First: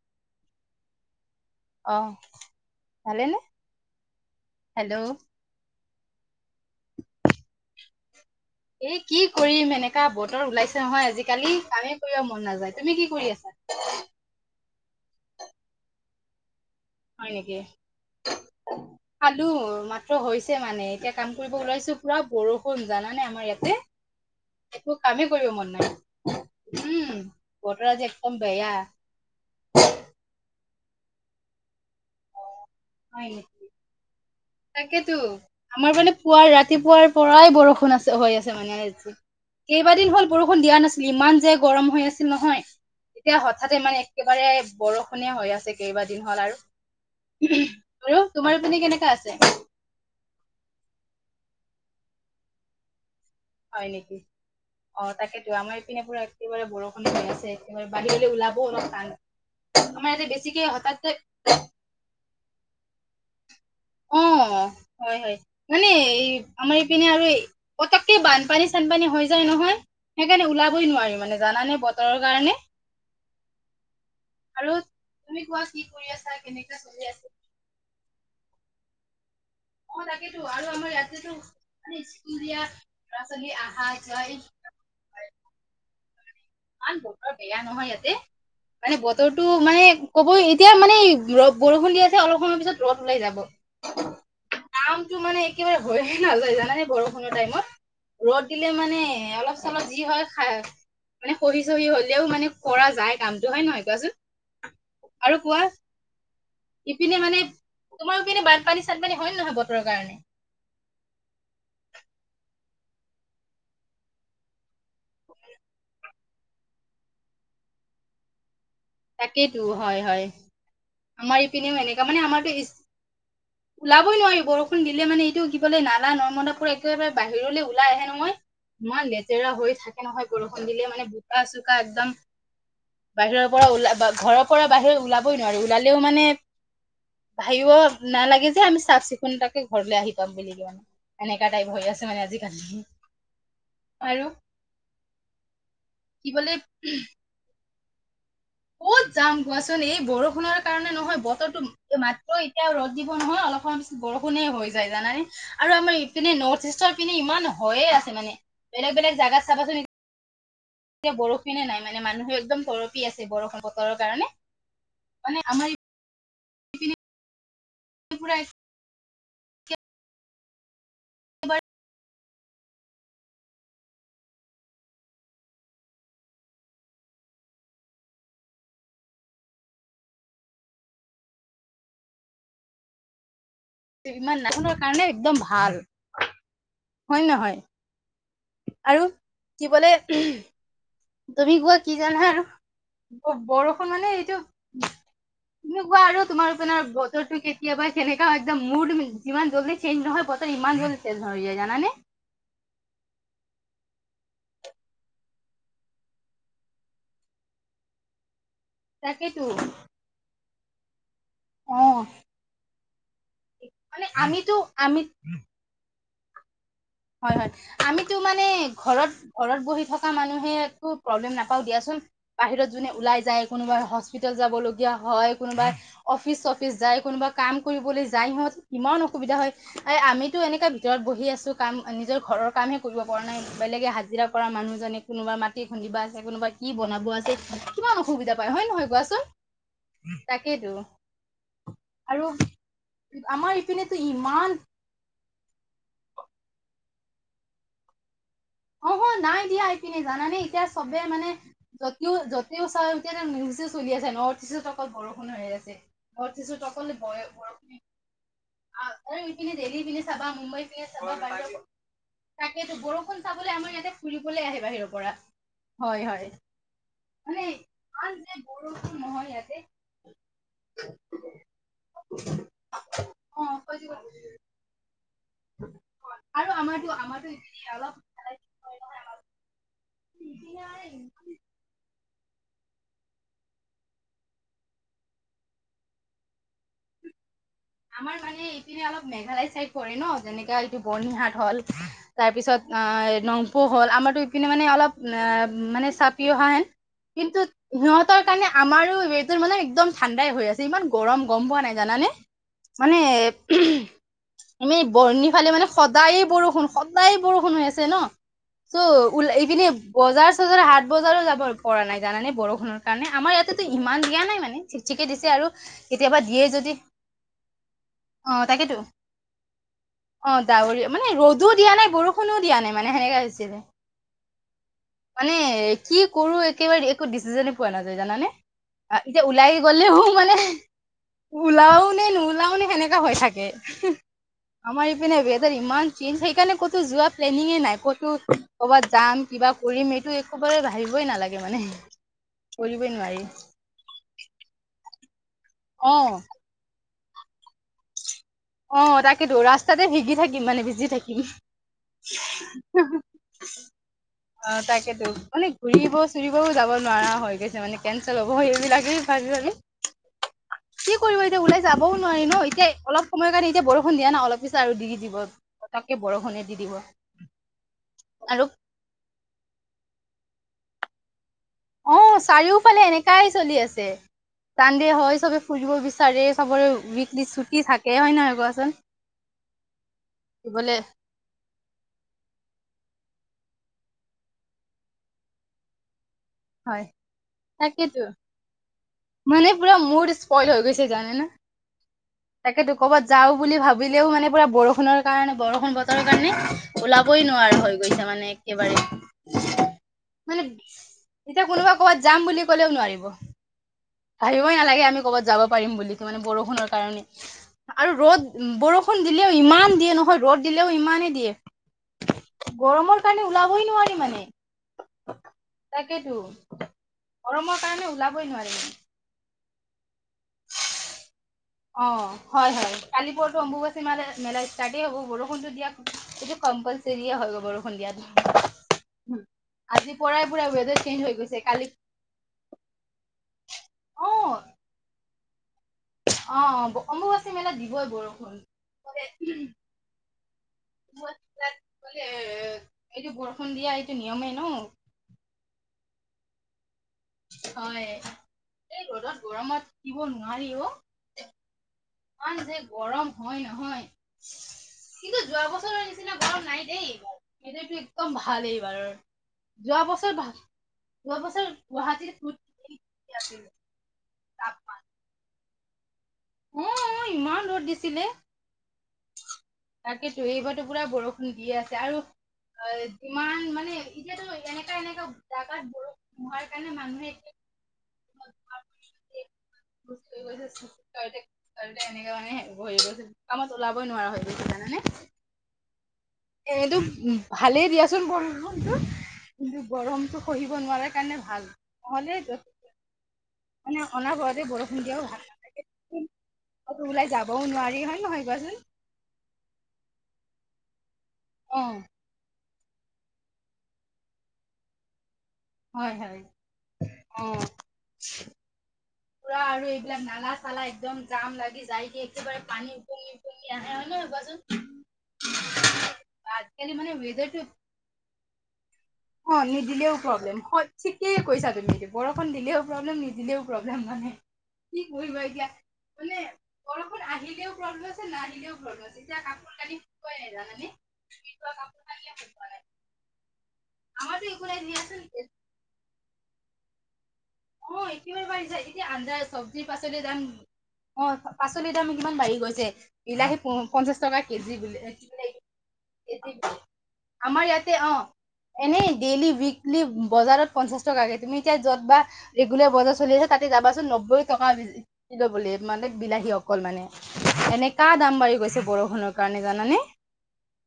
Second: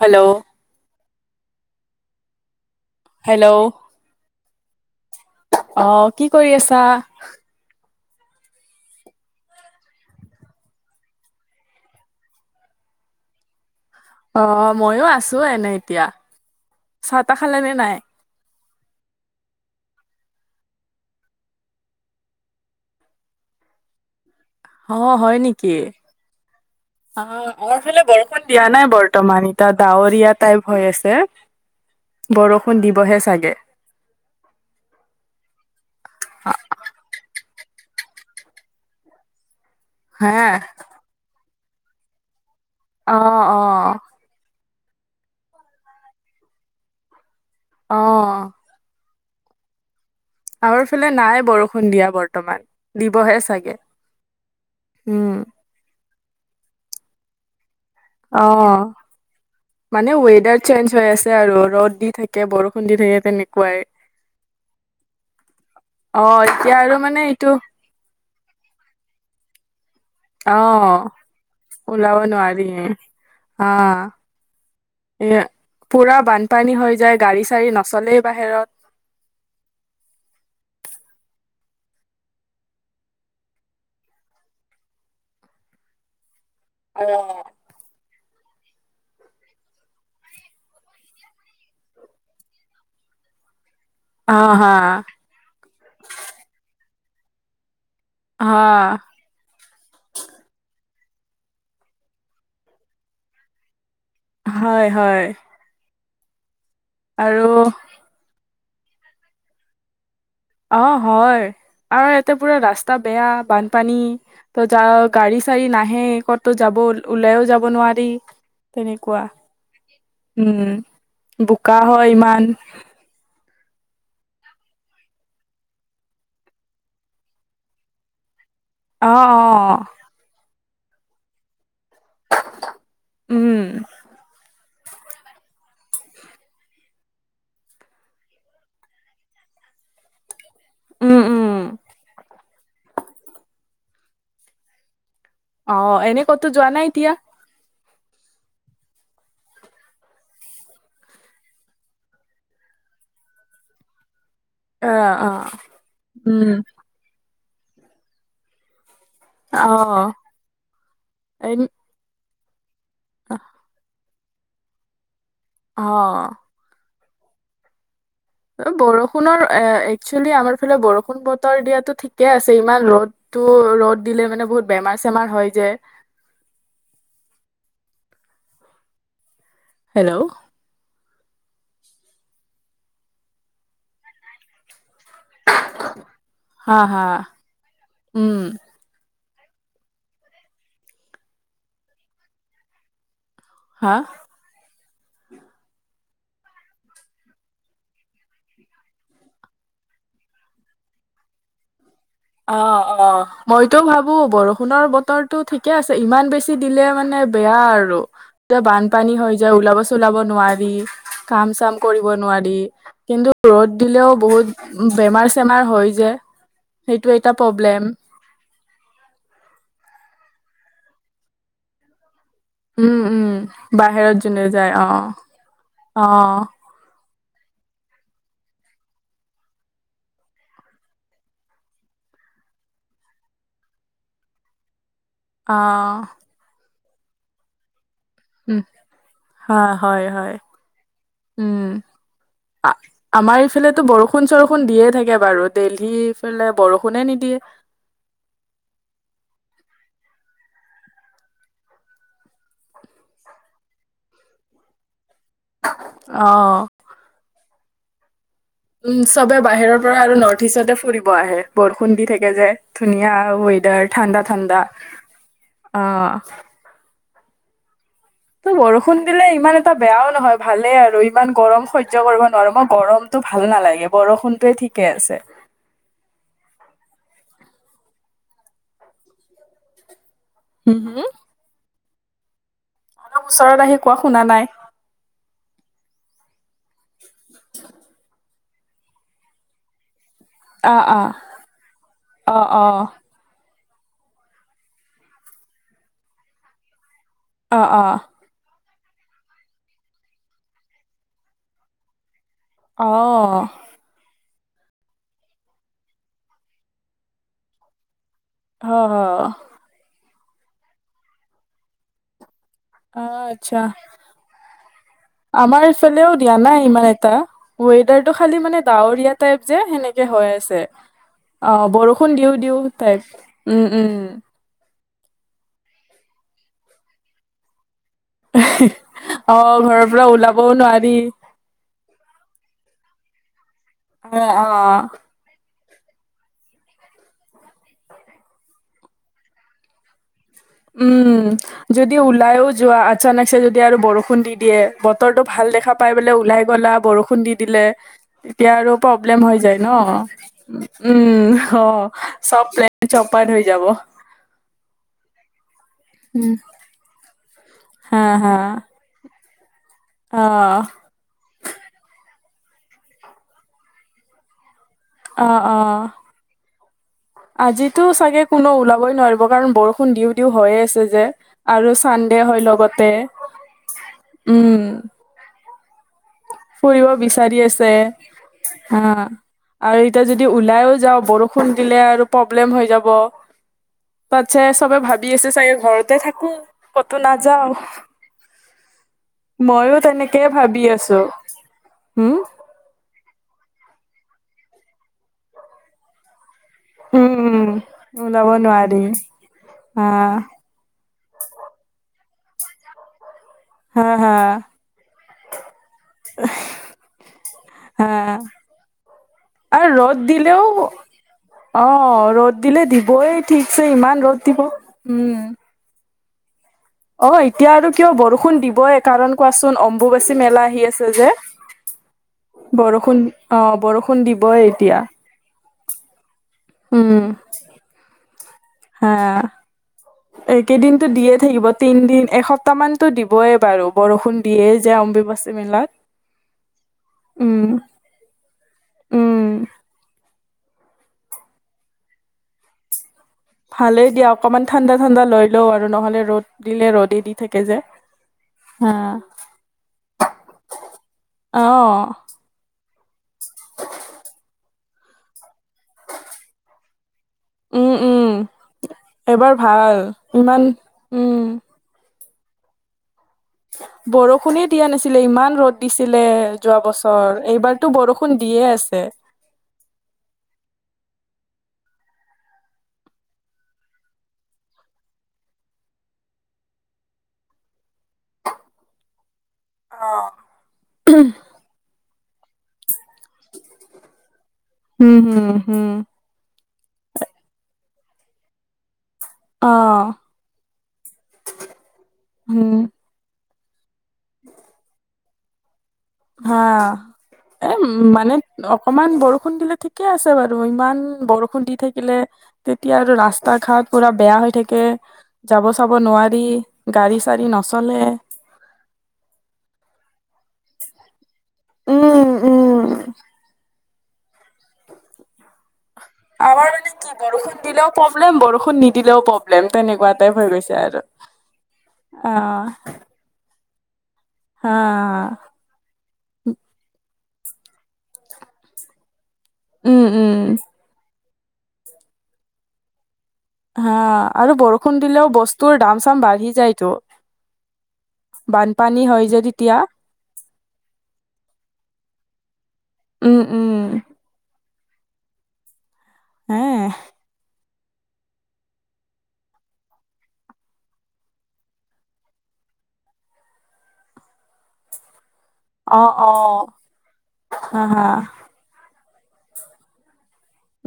Hello. অহ। ভালেনে? Hello hello. অ কি কৰি আছা? এ কি কৰিম এনেকা বতৰ ওলাইছে নহয়, আজিকালি কামেই কৰিব মন নাযায়। তুমি কি কৰি আছা? অ', মইয়ো আছো এনে এতিয়া। হয় ছা-তা নেকি খালে নে নাই? খালো মাত্ৰ হৈছে মানে এতিয়া কাম কৰিব ওলাইছো পুৰা বৰষুণ জানানে, আমাৰ ইয়াতে। একো অ', কামেই হয় কৰিব মন নেকি? নাই উম অ আমাৰ বতৰ ফালে আজি একদম বৰষুণ দিয়া বেয়া নাই বৰ্তমান এতিয়া ডাৱৰীয়া টাইপ হৈ আছে বৰষু সুন দিবহে হয় চাগে! নেকি তাকেতো আমাৰ মানে পুৱাৰ ৰাতিপুৱাৰ পৰাই বৰষুণ ষোণ আছে হৈ আছে মানে আজি। কেইবাদিন হল হে বৰষুণ দিয়া নাছিল, ইমান যে গৰম হৈ আছিল নহয়। অ এতিয়া অ হঠাতে মানে একেবাৰে বৰষুণীয়া হৈ আছে কেইবাদিন হ'ল আৰু অ ব তোমাৰোপিনে কেনেকোৱা আছে। [inaudible] আমাৰ ফালে নাই বৰষুণ দিয়া বৰ্তমান দি হয় নেকি অ', উম তাকেতো আমাৰ ইপিনে পুৰা একেবাৰে বৰষুণ হৈ আছে। একেবাৰে বাহিৰলৈ ওলাবও অ', অলপ টান। আমাৰ মানে ইয়াতে বেছিকে ৱেডাৰ চেঞ্জ হৈ হঠাতে আছে আৰু ৰ'দ দি থাকে বৰষুণ দি যে তেনে অ', হয়, হয়, মানে এ অ এতিয়া আমাৰ ইপিনে মানে আৰু এই এইটো পতককে বানপানী চানপানী হৈ যায় নহয়। সেইকাৰণে ওলাবই অ', নোৱাৰি মানে জানানে ওলাব বতৰৰ কাৰণে নোৱাৰি অ', আৰু তুমি এ, কোৱা কি কৰি পুৰা আছা বানপানী কেনেকা হৈ চলি যায় আছে গাড়ী চাৰী নচলেই বাহিৰত। অ', তাকেতো আৰু আমাৰ ইয়াতেতো মানে স্কুল দিয়া লৰা-ছোৱালী আহা যোৱা ইমান অ বতৰ বেয়া নহয় ইয়াতে। মানে বতৰটো মানে ক'ব এতিয়া মানে ৰ' বৰষুণ দি আছে অলপ সময়ৰ পিছত ৰ'দ ওলাই যাব। হা কামটো মানে একেবাৰে হৈয়ে নাযায় জানানে বৰষ কোনো টাইমত ৰ'দ হা দিলে মানে অলপ চলপ যি হয় খাই মানে হহি চহি হ'লেও মানে কৰা যায় কামটো হয় নহয় কোৱাচোন। হয়, হয়। আৰু কোৱা ইপিনে মানে আৰু তোমাৰ ইপিনে ব পানী চানপানী হয় নে নহয় বতৰৰ কাৰণে অ', হয় আৰু ইয়াতে পুৰা ৰাস্তা বেয়া বানপানী ত য গাড়ী চাড়ী নাহে ক'তো যাব ওলাইও যাব নোৱাৰি। তেনেকুৱা তাকেইতো হয় হয়। উম, আমাৰ ইপিনেও বোকা এনেকা হয় মানে ইমান। আমাৰতো ইচ- ওলাবই নোৱাৰি বৰষুণ দিলে মানে এইটো কিবলে নালা নৰ্মদাবোৰ একেবাৰে বাহিৰলৈ ওলাই আহে নহয়। ইমান অ অ লেতেৰা হৈ থাকে নহয় বৰষুণ খুন্দিলে মানে বুটা কা একদম বাহিৰৰ উম পৰা ওলাই বা ঘৰৰ পৰা বাহিৰে ওলাবই নোৱাৰি ওলালেও মানে ভাবিব নালাগে যে আমি চাফ চিকুণতাকে ঘৰলৈ আহি পাম বুলি। উম উম এনেকা টাইপ হৈ আছে মানে আজি আৰু অ' এনে কি ক'তো বোলে যোৱা নাই এতিয়া ক'ত যাম কোৱাচোন এই বৰষুণৰ কাৰণে নহয়, বতৰতো মাত্ৰ এতিয়া ৰ'দ দিব নহয় অলপ সময় পিছত বৰষুণ কোনে হৈ অ যায় জানানে অ আৰু আমাৰ ইপিনে উম নৰ্থ ইষ্টৰ পিনে ইমান হয়য়ে আছে মানে বেলেগ বেলেগ জাগাত অ চাবাচোন এতিয়া এ বৰষুণে নাই মানে মানুহে একদম কৰক কি আছে বৰষুণ বৰৰ কাৰণে মানে আমাৰ অ' ইপিনে পুৰা অ' বৰষু পুনৰ একচুৱেলি আাৰ ফাল বৰষ বৰষুণ বতৰ দিয়াতো ঠিক ঠিকে আছে ইমান ৰ'দতটো ৰ'দ দিলে মানে বহুত বেমাৰ চেমাৰ হয়, যে হেল্ল' কিমান কাৰণে একদম ভাল হা হা হয় নহয় উম আৰু কি বলে তুমি গোৱাা কি জান হ বৰষুণ হা মানে এইটো তেনেকুৱা আৰু তোমাৰপোনাৰ বতৰটো কেতিয়াবা যেনেকা একদম মুড যিমান জলদি চেঞ্জ নহয় বতৰ ইমান জল্দি চেঞ্জ হৈ যায়। জানানে অ' অ' মইতো ভাবো বৰষুণৰ বতৰটো ঠিকে আছে। ইমান বেছি দিলে মানে বেয়া আৰু এতিয়া বানপানী হৈ তাকেইতো যায় ওলাব চোলাব নোৱাৰি। [unintelligible] কাম চাম অ কৰিব নোৱাৰি কিন্তু ৰ'দ মানে দিলেও বহুত আমিতো আমি বেমাৰ চেমাৰ হৈ যায়। হয় হয় আমিতো মানে ঘৰত ঘৰত বহি থাকো। থকা মানুহে একো প্ৰব্লেম নাপাও দিয়াচোন। বাহিৰত যোনে উম ওলাই উম যায় কোনোবাই বাহিৰত হস্পিতেল যোনে যাব যায় অ লগগীয়া হয়। কোনোবাই অফিচ অ চফিচ যায় কোনোবা কাম কৰিবলৈ যাই সিহঁত কিমান অসুবিধা হয়, এই আমিতো এনেকুৱা ভিতৰত বহি আছোঁ। কাম নিজৰ ঘৰৰ কামহে কৰিব পৰা নাই বেলেগে হাজিৰা কৰা মানুহজননে কোনোবা মাটি খুন্দিবা অ আছে কোনোবা কি বনাব আছে। কিমান অসুবিধা পায় উ'ম হয় নহয় কোৱাচোন হয়, হয় তাকেইতো উ'ম আৰু আমাৰ ইফালেতো ইপিনেতো বৰষুন ইমান চৰষুণ দিয়ে থাকে বাৰু দেইহিফালে বৰষুণ নে নিদিয়ে। অ'হ নাই দিয়া এইপিনে জানানে এতিয়া চবে মানে যতেও যতেও চা এতিয়া নিউজ চলি আছে নৰ্থ ইষ্টত অকল বৰষুণ কৈ আছে নৰ্থ অ'। ইষ্টত অকল বৰষুণ হৈ আছে। উম চবে বাহিৰৰ দেলহি পিনে পৰা আৰু চাবা নৰ্থ মুম্বাই ইষ্টতে পিনে ফুৰিব চাবা আহে বাহিৰৰ বৰষুণ দি থাকে যে তাকেতো ধুনীয়া বৰষুণ আও চাবলৈ আমাৰ ৱেদাৰ ইয়াতে ঠাণ্ডা ফুৰিবলৈ আহে ঠাণ্ডা, বাহিৰৰ পৰা হয় হয় অঁ [unintelligible] যে ত বৰষুণ দিলে নহয় ইয়াতে ইমান এটা বেয়াও নহয় ভালেই আৰু ইমান গৰম সহ্য কৰিব নোৱাৰো মই গৰমতটো অ ভাল হৈ যাব। নালাগে বৰষুনটোৱে ঠিকেই আছে। আৰু আমাৰতো আমাৰতো [unintelligible] অলপ [unintelligible] হম হম অলপ ওচৰত আহি কোৱা শুনা নাই। আমাৰ মানে ইপিনে অলপ মেঘালয় চাইড পৰে ন যেনেকৈ এইটো অ', অ', বৰ্নিহাট হ'ল অ', অ', তাৰপিছত ন পহ হ'ল আমাৰতো ইপিনে মানে অলপ অম মানে চাপি অহা হেন কিন্তু অ', সিহঁতৰ কাৰণে আমাৰো ৱেডাৰটো মানে একদম ঠাণ্ডাই হৈ আছে ইমান গৰম গম পোৱা নাই জানানে। মানে অ', আমি বৰ্ণিফালে মানে সদায় বৰষুণ সদায় বৰষুণ হৈ আছে ন অ', চ' অ'। উল এইপিনে বজাৰ-চজাৰ হাত বজাৰো যাব পৰা নাই জানানে বৰষু অ কাৰণে আমাৰ আচ্ছা ইয়াতেতো ইমান দিয়া নাই মানে চিক চিককে দিছে আৰু আমাৰ এইফালেও কেতিয়াবা দিয়া দিয়ে নাই যদি ইমান এটা ৱেডাৰটো অ খালি মানে তাকেতো ডাৱৰীয়া টাইপ যে সেনেকে হৈ অ আছে, ডাৱৰীয়া মানে ৰ'দো অ দিয়া নাই বৰষুণ বৰষুণো দিও দিয়া দিও নাই মানে টাইপ। সেনেকা হৈছিলে উম উম মানে কি কৰো একেবাৰে একো ডিচিশনে পোৱা নাযায় জানানে এতিয়া অ ওলাই ঘৰৰ গলেও পৰা মানে, ওলাবও নোৱাৰি ওলাও নে নো তাৰমানে সেনেকা হয় চাগে অঁ অঁ অঁ ইমান চেঞ্জ সেইকাৰণে ক'তো যোৱা প্লেনিঙে নাই ক'তো কৰ'বাত যাম কিবা কৰিম এইটো একেবাৰে ভাবিবই উম, নালাগে মানে যদি ওলাইও যোৱা কৰিবই নোৱাৰি অচানকছে যদি আৰু বৰষুণ দি দিয়ে বতৰটো ভাল দেখা পাই অ বোলে ওলাই গ'লা বৰষু খুন্দি দিলে এতিয়া আৰু অ প্ৰব্লেম তাকেতো হৈ যায় ন, ৰাস্তাতে ভিগি থাকিম মানে ভিজি থাকিম উম অঁ চব প্লেন চপাত হৈ যাব। বুলি ফুৰিব উম চুৰিবও যাব নোৱাৰা হয়। তাৰমানে হা কেঞ্চেল হ'ব হা স এইবিলাকেই ভাবি ভাবি। অ কি কৰিব এতিয়া ওলাই যাবও নোৱাৰি ন। তে অলপ, সময়ৰ কাৰনে এতিয়া বৰষুণ দিয়া নাই অলপ আৰু দি-দি দিব অ অ প তাকে বৰষুণে দি দিব। আজিতো চাগে আৰু কোনো ওলাবই নোৱাৰিব। কাৰণ বৰষুণ দিওঁ-দিওঁ হয়েই আছে যে। আৰু অ' চানডে হয় চাৰিওফালে লগতে এনেকাই চলি আছে উম চান্দে হয় চবে খুজিব, ফুৰিব বিচাৰি আছে হয় নহয় কোৱাচোন হ আৰু এতিয়া যদি ওলাইও দিবলে যাওঁ বৰষুণ দিলে আৰু প্ৰব্লেম হৈ যাব। তাতছে চবে ভাবি আছে চাগে ঘৰতে থাকি হয় কতো নাযাও তাকেতো মানে পুৰা ময়ো মুড তেনেকেই স্পইল ভাবি হৈ গৈছে আছো। জানেনে হম তাকেতো ক'বাত যাওঁ বুলি ভাবিলেও মানে পূৰা বৰষুণৰ কাৰণে বৰষুণ বতৰৰ কাৰণে। উম ওলাবই উম নোৱাৰা হৈ গৈছে ওলাব মানে নোৱাৰি একেবাৰে হা মানে। ক'ৰবাত যাম বুলি ক'লেও নোৱাৰিব। হা হা ভাবিবই নালাগে আমি ক'ৰবাত যাব পাৰিম বুলি কি মানে বৰষুণৰ কাৰণে আৰু হা ৰ'দ বৰষুণ দিলেও ইমান দিয়ে নহয় ৰ'দ দিলেও ইমানেই দিয়ে অ' ৰ'দ দিলে গৰমৰ দিবই কাৰণে ঠিকছে ওলাবই নোৱাৰি ইমান ৰ'দ মানে। দিব। উম। তাকেতো। অ এতিয়া গৰমৰ আৰু কাৰণে কিয় ওলাবই বৰষুণ নোৱাৰি মানে দিবই কাৰণ কোৱাচোন। চুন। অ হয়-হয় বৰষুণ কালি পৰাতো অ' অম্বুবাচী ম বৰষুণ দিবই মেলা এতিয়া। ষ্টাৰ্টেই হ'ব বৰষুণতটো দিয়া এইটো উম। কম্পালচৰিয়ে হয় গ বৰষুণ দিয়াটো। হা আজিৰ পৰাই পুৰা ৱেডাৰ এইকেইদিনতো চেঞ্জ হৈ দিয়ে গৈছে থাকিব কালি তিনদিন এসপ্তাহ মানতো দিবইে বাৰু অ বৰষুণ দিয়ে যে অম্বুবাচী। মেলাত। অ' অম্বুবাচী উম। মেলাত দিবই বৰষুণ। উম, লে [unintelligible] ভালেই দিয়া অকণমান ঠাণ্ডা-ঠাণ্ডা লৈ লও আৰু নহ'লে ৰ'দ, দিলে ৰদ। হয় এই ৰ'দত গৰমত থাকিব নোৱাৰি অ অ' কাৰন যে গৰম হয় নহয়। কিন্তু যোৱা বছৰৰ নিচিনা গৰম নাই দে। উম, সেইটোতো উম। একদম ভালেই বাৰু এবাৰ ভাল যোৱা বছৰ ভাল ইমান যোৱা বছৰ। গুৱাহাটী বৰষুণ শুনি দিয়া নাছিলে ইমান। ৰ'দ দিছে লে যোৱা অ অ বছৰ ইমান ৰ'দ এইবাৰতো দিছিলে বৰষুণ দিয়ে আছে। দি আছে আৰু অ', যিমান মানে এতিয়াতো এনেকা-এনেকা জাগাত বৰষুণ হোৱাৰ কাৰণে মানুহে এতিয়া [unintelligible] ত এনেককাে মানে হয় গৈ ওলাবই নোৱাৰা হয়। জানা নে! উম হুম হুম একদম ভালেই দিয়া চোন বৰষূণটো কিন্তু গৰমতটো সহিব নোৱাৰাৰ কাৰণে ভাল নহলে উম। মানে অনাৰ বৰতে বৰষুণ দিয়াও ভাল নালাগে হা ওলাই যাবও এ নোৱাৰি হয় মানে নহয় কোৱাচোন অকমান বৰষুণ দিলে ঠিকে আছে বাৰু ইমান বৰষুণ দি অ থাকিলে তেতিয়া আৰু ৰাস্তা-ঘাট পুৰা বেয়া হৈ থাকে। যাব-চাব হয় হয় নোৱাৰি অ গাড়ী-চাৰি নচলে। পুৰা আৰু নালা চালা একদম জাম লাগি যায়, উম একেবাৰে উম। পানী ওপঙি ওঙি আহে। হল বাজন [unintelligible] আমাৰ মানে কি বৰষুণ দিলও প্ৰব্লেম, বৰষুণ নিদিলেও প্ৰব্লেম অ', তেনেকুৱা নিদিলেও টাইপ হৈ প্ৰব্লেম গৈছে হয় আৰু। ঠিকেই কৈছা তুমি। বৰষুণ অ দিলেও প্ৰব্লেম নিদিলেও প্ৰব্লেম মানে হা কি কৰিবা এতিয়া মানে গ আোন আহিলেও পব্লম আছে নাহিলেও প্ৰব্লেম আছে। এতিয়া কাপোৰ কানি উম উম। শুকুৱাই নাই জানা নে? [unintelligible] হা আৰু বৰষুণ দিলেও বস্তুৰ দাম চাম বাঢ়ি যায়তো। অ', একবাৰে বাঢ়ি যায় বানপানী ।এতিয়া হয় আঞ্জা যে তেতিয়া। চব্জিৰ পাচলিৰ দাম অ', পাচলিৰ দাম কিমান বাঢ়ি গৈ চে উম বিলাহী উম। পঞ্চাশ টকা কেজি। [unintelligible] এতি হে কি আমাৰ ইয়াত অ', এনেই ডেইলি উইকলি বজাৰত পঞ্চাশ টকাকে তুমি এতিয়া য'ত বা এইগুলিয় বজাৰ চলি আছে তাতে যাবাচোন নব্বৈ টকা কেজি। ল' ব অ মানে অ বিলাহী অকল মানে হা হা। এনেকা দাম বাঢ়ি গৈছে। বৰষুণ ন কাৰণে জানানে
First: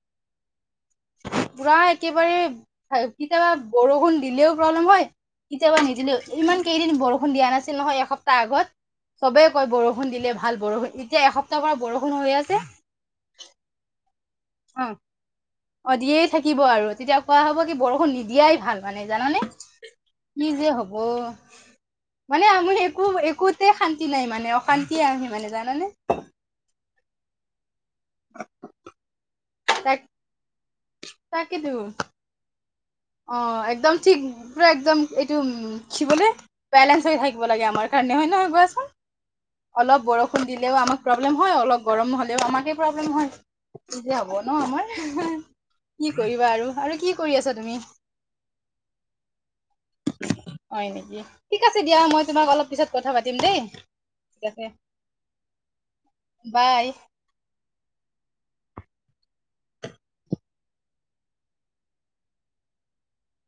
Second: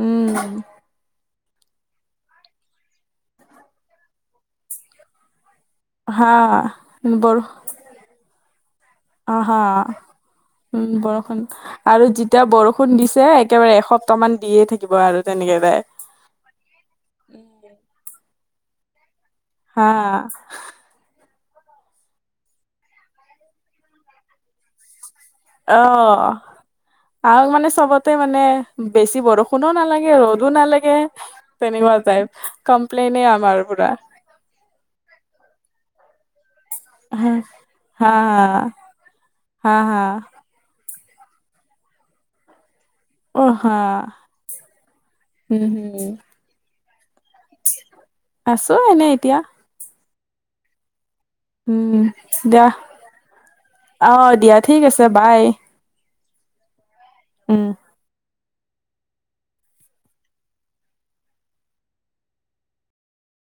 উ'ম। পুৰা একেবাৰে কেতিয়াবা বৰষুণ দিলেও প্ৰব্লেম হয়। কেতিয়াবা হা নিদিলেওঁ। ইমান কেইদিন বৰষুণ বৰ দিয়া নাছিল নহয়, এসপ্তাহ আগত অ চবেই হা কয় বৰষুণ দিলে ভাল বৰষুণ এতিয়া এসপ্তাহৰ পৰা আৰু বৰষুণ হৈ আছে। বৰ্তমান দিয়ে অ থাকিব আৰু তেনেকে। তাই। অ' দিয়েই থাকিব আৰু তেতিয়া কোৱা হব কি বৰষুণ নিদিয়াই ভাল মানে- জানানে হা কি যে হব। মানে আমৰ একো একোতে শান্তি নাই মানে অশান্তি আৰু অ' আৰু মানে চবত সিটো মানে বেছি বৰষুণ বৰষুণো তাক নালাগে ৰ'দো নালাগে। তাকেতো তেনেকুৱা যায়। অ' একদম ঠিক পৰা একদম এইটো উ'ম কি বোলে- বেলেঞ্চ হৈ হা। থাকিব লাগে আমাৰ হা কাৰণে হয়, নহয় কোৱাচোন হা অলপ হা বৰষুণ দিলেও আমাক প্ৰব্লেম হয় অলপ গৰম নহ'লেও আমাকে প্ৰব্লেম হয় অ হা নিজে হব ন আমাৰ উম কি হম কৰিবা আৰু আৰু কি কৰি আছা তুমি? আছো এনে এতিয়া। হয় নেকি। ঠিক আছে দিয়া উ'ম মই তোমাক দিয়া অলপ পিছত কথা পাতিম দেই অ দিয়া ঠিক আছে ।বাই। বাই। উ'ম।